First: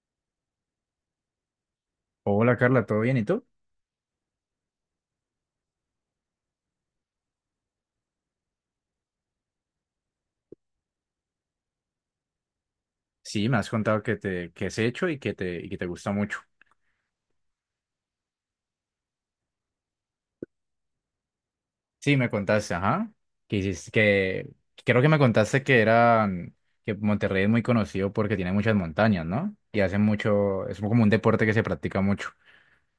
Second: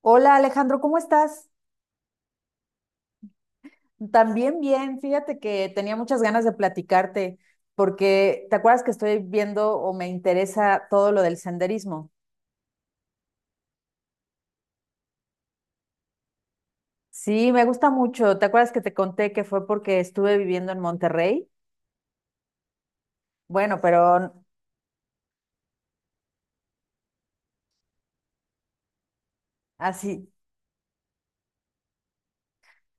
Hola Alejandro, ¿cómo estás? Hola Carla, ¿todo bien? ¿Y tú? También bien, fíjate que tenía muchas ganas de platicarte porque te acuerdas que estoy viendo o me interesa todo lo del senderismo. Sí, me has contado que te que has hecho y que te gusta mucho. Sí, me gusta mucho. ¿Te acuerdas que te conté que fue porque estuve viviendo en Monterrey? Sí, me contaste, ajá. Que Bueno, hiciste pero que creo que me contaste que Monterrey es muy conocido porque tiene muchas montañas, ¿no? Y hacen así, mucho, es como un deporte que se practica mucho.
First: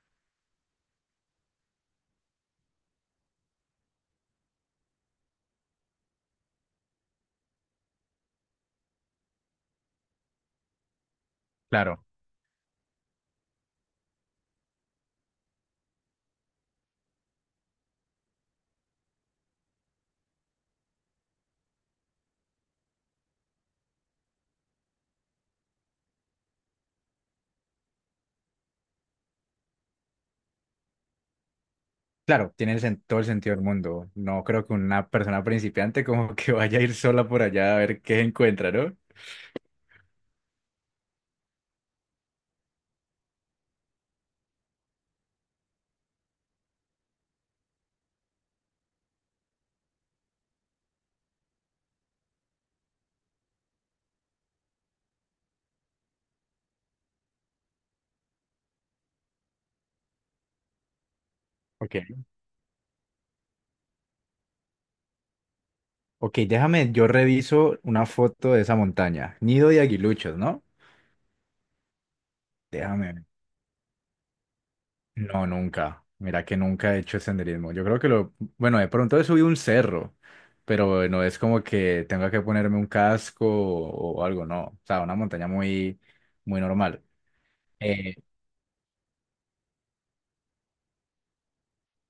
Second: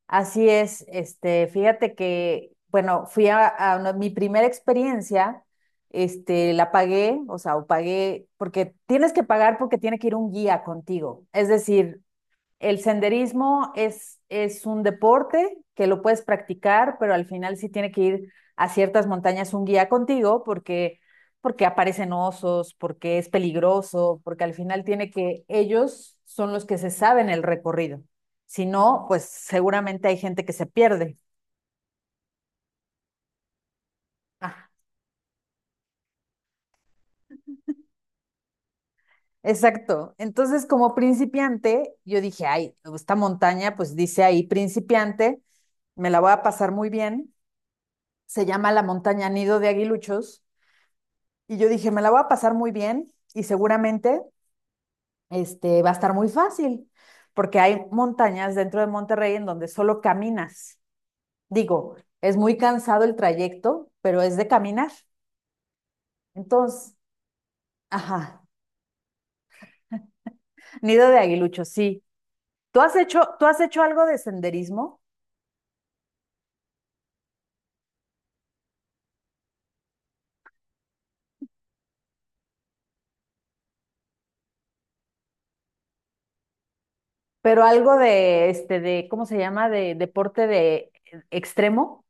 así es. Fíjate que, bueno, fui a mi primera experiencia. La pagué, o sea, o pagué, porque tienes que pagar porque tiene que ir un guía contigo. Es decir, Claro. el senderismo es un deporte que lo puedes practicar, pero al final sí tiene que ir a ciertas montañas un guía contigo, porque aparecen osos, porque es peligroso, porque al final tiene que, ellos son los que se saben el recorrido. Si no, pues seguramente hay gente que se pierde. Claro, tiene todo el sentido del mundo. No creo Ah, que una persona principiante como que vaya a ir sola por allá a ver qué encuentra, ¿no? exacto. Entonces, como principiante, yo dije, ay, esta montaña, pues dice ahí principiante, me la voy a pasar muy bien. Se llama la montaña Nido de Aguiluchos. Y yo dije, me la voy a pasar muy bien y seguramente va a estar muy fácil, porque hay montañas dentro de Monterrey en donde solo caminas. Digo, Ok. es muy cansado el trayecto, pero es de caminar. Ok, déjame, Entonces, yo reviso una ajá, foto de esa montaña. Nido de Aguiluchos, ¿no? nido de aguilucho, sí. ¿Tú has hecho, Déjame tú has hecho algo de senderismo, No, nunca. Mira que nunca he hecho senderismo. Yo creo que lo, bueno, de pronto he subido un cerro, pero no es como que tenga que ponerme un casco o algo, no. O sea, una montaña muy normal. pero algo Eh, de, cómo se llama? De deporte de extremo.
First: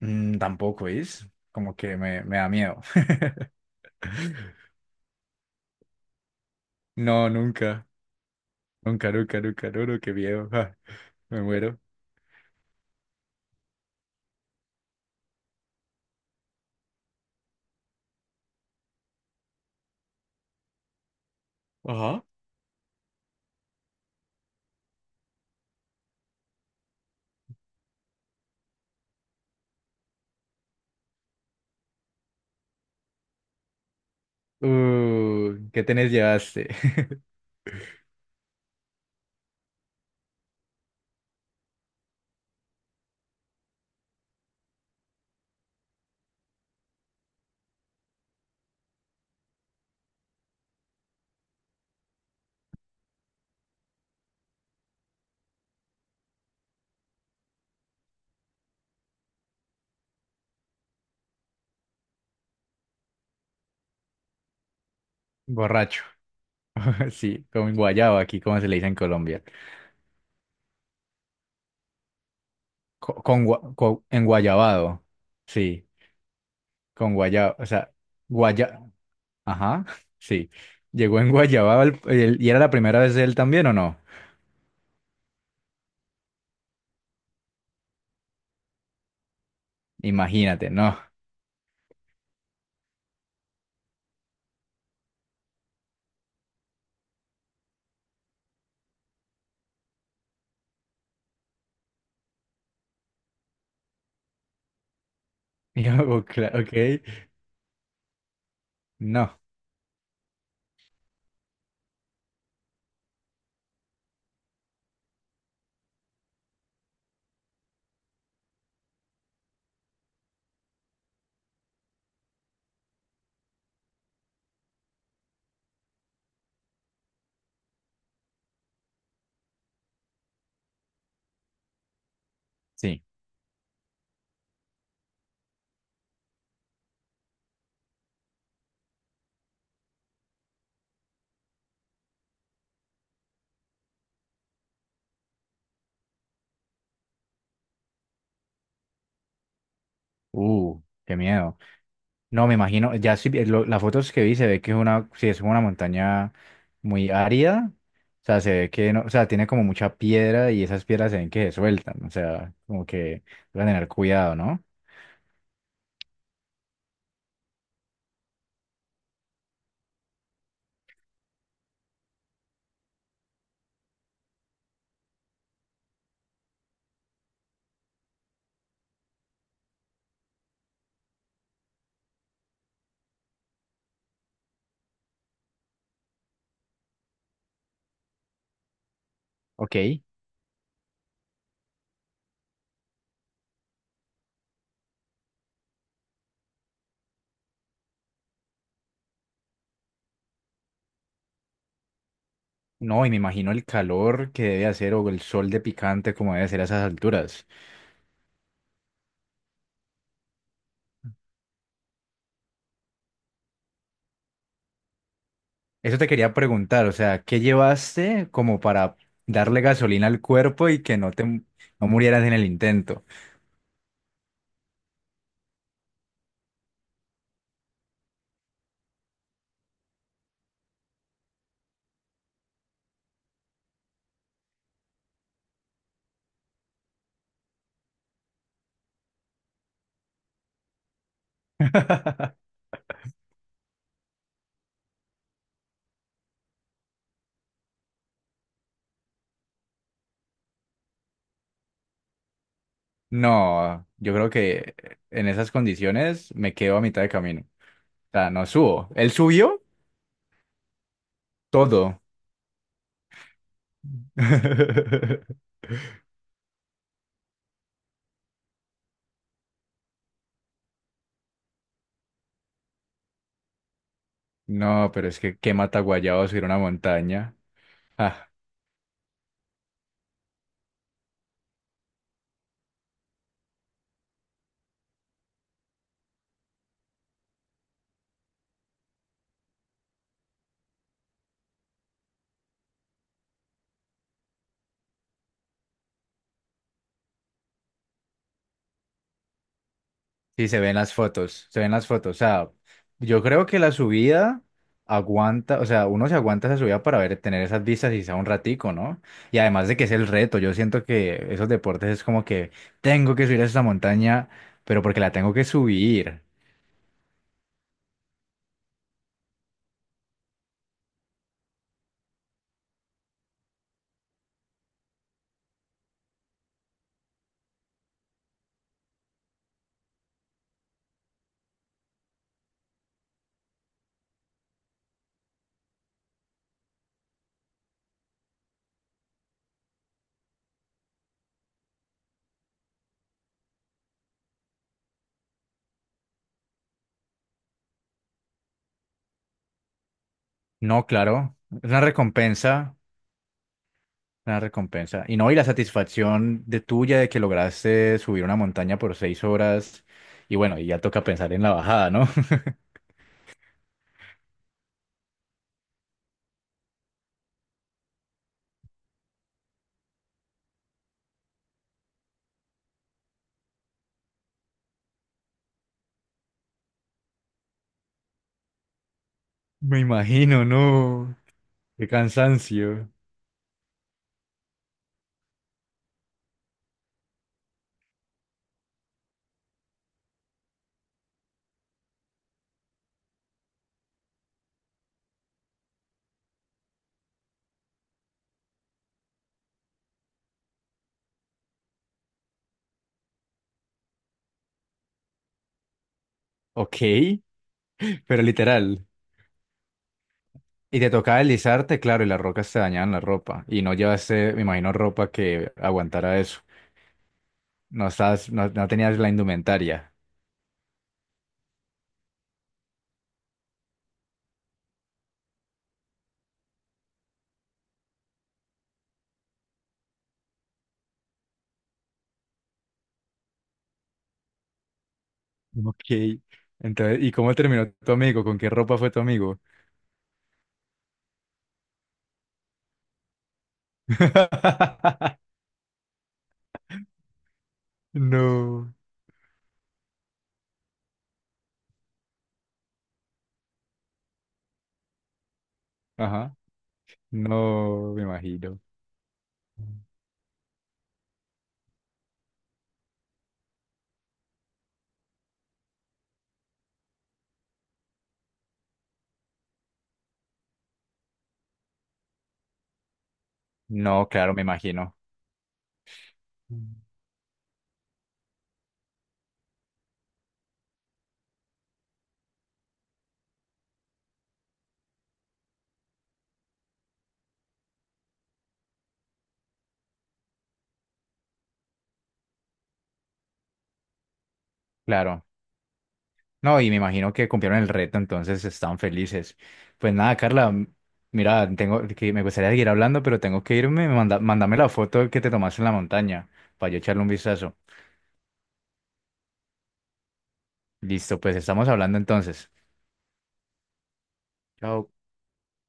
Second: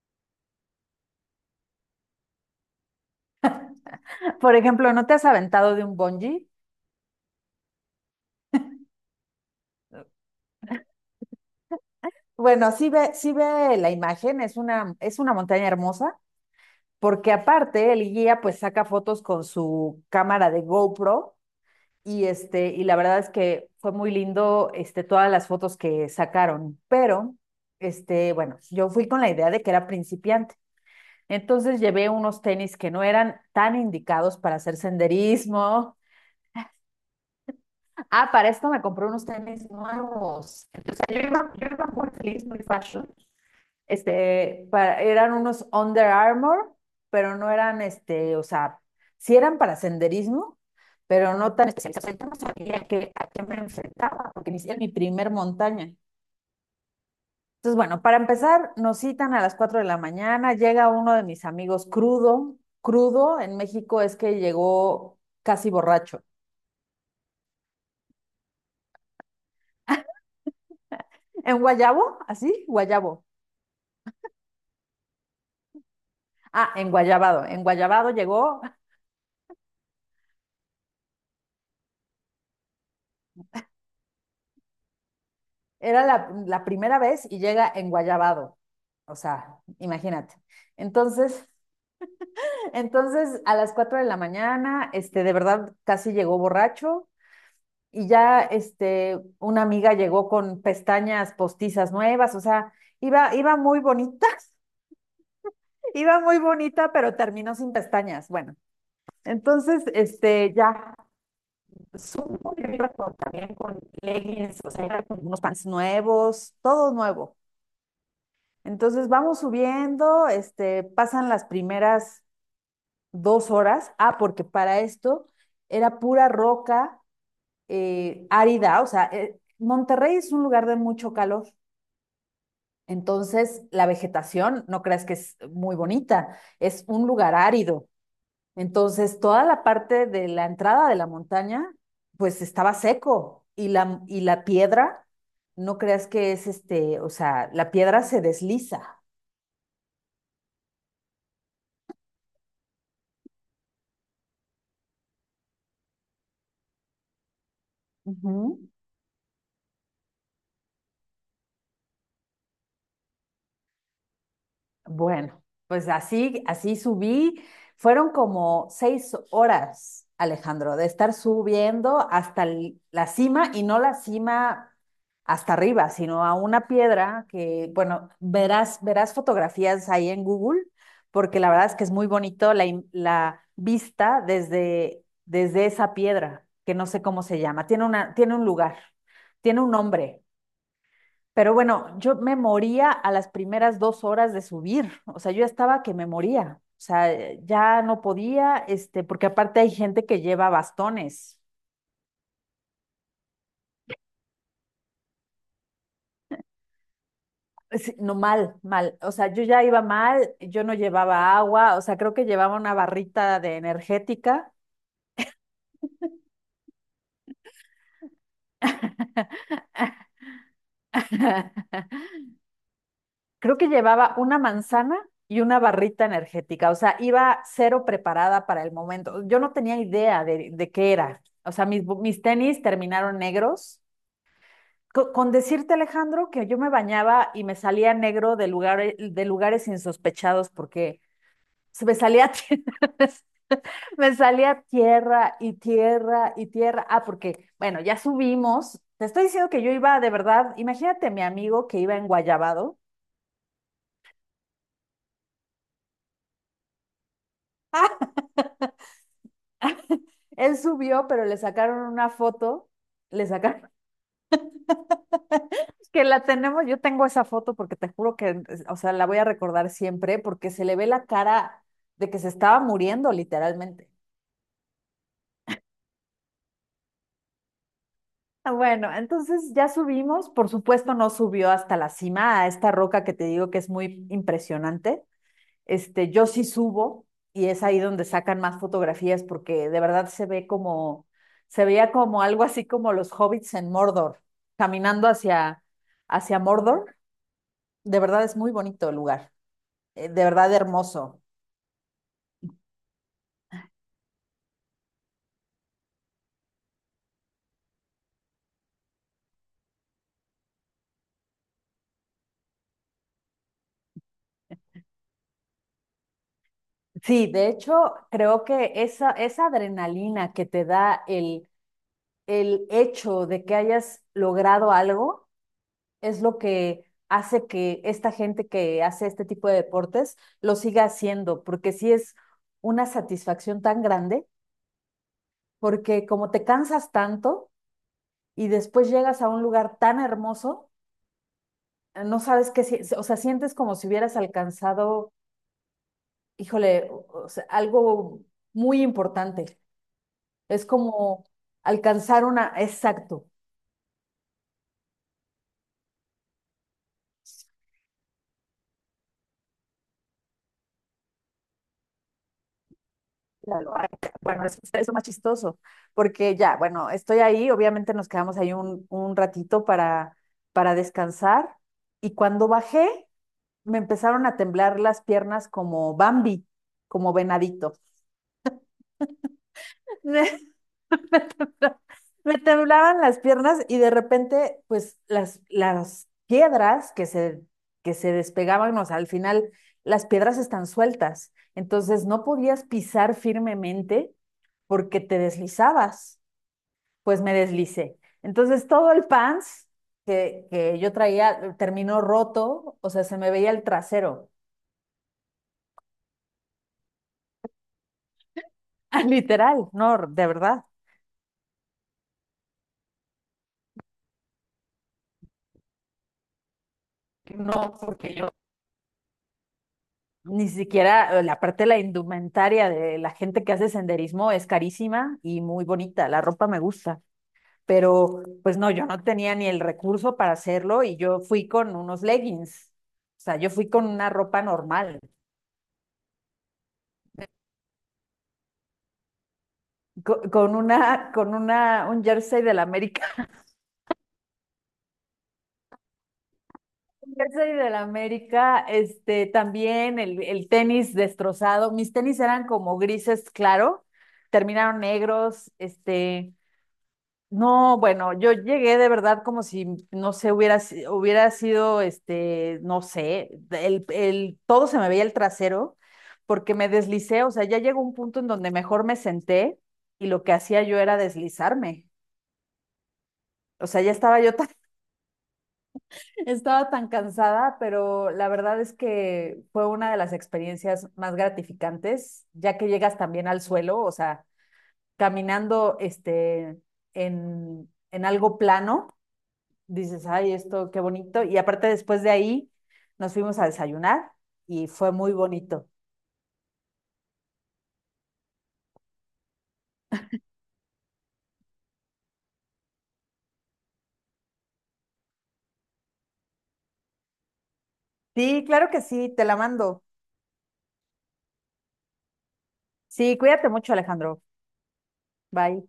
Tampoco es, como que me da miedo. Por ejemplo, ¿no te has aventado de un bungee? No, nunca, nunca, nunca, nunca, no, no, qué miedo. Ja, me muero. Bueno, sí ve la imagen, es una montaña hermosa, porque aparte el guía pues saca fotos con su cámara de GoPro, Ajá. y y la verdad es que fue muy lindo, todas las fotos que sacaron. Pero bueno, yo fui con la idea de que era principiante. Entonces llevé unos tenis que no eran tan indicados para hacer ¿Qué senderismo. tenés llevaste? Ah, para esto me compré unos tenis nuevos. Entonces yo iba muy feliz, muy fashion, para, eran unos Under Armour, pero no eran, o sea, sí eran para senderismo, pero no tan especializados. Yo no sabía que, a qué me enfrentaba, porque inicié mi primer montaña. Entonces, bueno, para empezar, nos citan a las 4 de la mañana, llega uno de mis amigos crudo, crudo en México es que llegó casi Borracho. borracho. Sí, como en guayabo aquí, como se le dice en Colombia. ¿En Guayabo? ¿Así? Guayabo. En guayabado, sí, Ah, en con Guayabado. guayaba, En o sea, Guayabado llegó. guaya, ajá, sí, llegó en guayabado y era la primera vez de él también o no, Era la primera vez y llega enguayabado. O sea, imagínate. imagínate, no, Entonces, entonces a las 4 de la mañana, de verdad casi llegó borracho, y ya una amiga llegó con pestañas postizas nuevas, o sea, iba muy bonita, Y iba yo, muy "Cla- bonita, ok, pero terminó sin pestañas. Bueno, no, entonces, ya supo que iba con, también con leggings, o sea, iba con unos pants nuevos, todo nuevo. Entonces vamos subiendo, pasan las primeras 2 horas. Ah, porque para esto era pura roca, árida, o sea, Monterrey es un lugar de mucho calor. sí, Entonces, la vegetación, no creas que es muy bonita, es un lugar árido. Entonces, toda la parte de la entrada de la montaña, pues estaba seco y y la piedra, no creas que es o sea, la piedra se desliza. Qué miedo, no, me imagino, ya sí, las fotos que vi se ve que es una, sí, es una montaña muy árida, o sea, se Ujú. ve que no, o sea, tiene como mucha piedra y esas piedras se ven que se sueltan, o sea, como que van a tener cuidado, ¿no? Bueno, pues así subí. Fueron como 6 horas, Alejandro, de estar subiendo hasta la cima, y no la cima hasta arriba, sino a una piedra que, bueno, verás fotografías ahí en Google, porque la verdad es que es muy bonito la vista desde esa piedra, que no sé cómo se llama. Tiene una, tiene un lugar, tiene un Ok. nombre. Pero bueno, yo me moría a las primeras 2 horas de subir, o sea, yo ya estaba que me moría, o sea, ya no podía, porque aparte hay gente que lleva bastones. No, y me imagino el calor que debe hacer o el sol de picante como debe ser a esas alturas. Sí, no, mal, mal. O sea, yo ya iba mal, yo no llevaba agua, o sea, creo que llevaba una barrita de energética, Eso te quería preguntar, o sea, ¿qué llevaste como para darle gasolina al cuerpo y que no murieras en el intento? creo que llevaba una manzana y una barrita energética, o sea, iba cero preparada para el momento. Yo no tenía idea de qué era. O sea, mis, mis tenis terminaron negros. Con decirte, Alejandro, que yo me bañaba y me salía negro de lugares insospechados porque se me salía, me salía tierra y tierra y tierra. Ah, porque, bueno, ya subimos. Te estoy diciendo que yo iba de verdad, imagínate mi amigo que iba en Guayabado. No, yo creo que en esas condiciones me quedo a mitad de camino. O sea, no subo. Él subió Él subió, pero le sacaron todo. una foto, le sacaron que la tenemos, yo tengo esa foto porque te juro que, o sea, la voy a recordar siempre porque se le ve la cara de que se estaba muriendo literalmente. No, pero es que qué mata guayabo subir una montaña. Ah, bueno, entonces ya subimos, por supuesto no subió hasta la cima, a esta roca que te digo que es muy impresionante. Yo sí subo y es ahí donde sacan más fotografías porque de verdad se ve como, se veía como algo así como los hobbits en Mordor, caminando hacia, hacia Mordor. De verdad es muy bonito el lugar, de Sí, verdad se ven las hermoso. fotos, se ven las fotos. O sea, yo creo que la subida aguanta, o sea, uno se aguanta esa subida para ver, tener esas vistas y sea un ratico, ¿no? Y además de que es el reto, yo siento que esos deportes es como que tengo que subir a esa montaña, pero porque la tengo que subir. Sí, de hecho creo que esa adrenalina que te da el hecho de que hayas logrado algo es lo que hace que esta gente que hace este tipo de deportes lo siga haciendo, porque sí es una satisfacción tan grande, porque como te cansas tanto y después llegas a un lugar tan hermoso, no sabes qué, o sea, sientes como si hubieras alcanzado, híjole, o sea, algo muy importante. Es No, como claro, es una alcanzar una, recompensa, exacto. una recompensa. Y no, y la satisfacción de tuya de que lograste subir una montaña por 6 horas. Y bueno, y ya toca pensar en la bajada, ¿no? La loaca. Bueno, eso es más chistoso, porque ya, bueno, estoy ahí, obviamente nos quedamos ahí un ratito para descansar, y cuando bajé me empezaron a temblar las piernas como Bambi, como venadito. Me Me, imagino, ¿no? Qué me cansancio. temblaban las piernas y de repente, pues las piedras que se despegaban, o sea, al final las piedras están sueltas, entonces no podías pisar firmemente porque te deslizabas. Pues me deslicé. Entonces todo el pants que yo traía terminó roto, o sea, se me veía el trasero, Ok, pero literal. literal, no, de verdad. Y te tocaba deslizarte, claro, y las rocas te dañaban la ropa. Y no llevaste, me imagino, ropa que aguantara eso. No, No porque yo estabas, no, no tenías la indumentaria. ni siquiera la parte de la indumentaria de la gente que hace senderismo es carísima y muy bonita, la ropa me gusta, pero pues no, yo no tenía ni el recurso para hacerlo, y yo fui con unos leggings, o sea, yo fui con una ropa normal, Ok. Entonces, ¿y cómo terminó tu amigo? ¿Con qué ropa fue tu amigo? Con una, un jersey del América. Yo soy del América, No. También el tenis destrozado. Mis tenis eran como grises, claro, terminaron negros, Ajá. no, No, me bueno, yo imagino. llegué de verdad como si, no sé, hubiera, hubiera sido, no sé, todo se me veía el trasero porque me deslicé, o sea, ya llegó un punto en donde mejor me senté y lo que hacía yo era deslizarme. O sea, ya No, estaba yo. claro, me imagino. Estaba tan cansada, pero la verdad es que fue una de las experiencias más gratificantes, ya que llegas también al suelo, o sea, caminando en algo plano, dices, ay, esto qué bonito. Y aparte después de ahí nos fuimos a desayunar y fue muy Claro. bonito. No, y me imagino que cumplieron el reto, entonces están felices. Pues nada, Carla, mira, tengo que me gustaría seguir hablando, pero tengo que irme. Mándame la foto que te tomaste en la montaña para yo echarle un vistazo. Sí, claro que sí, te la mando. Listo, pues estamos hablando entonces. Sí, cuídate mucho, Alejandro. Chao. Bye.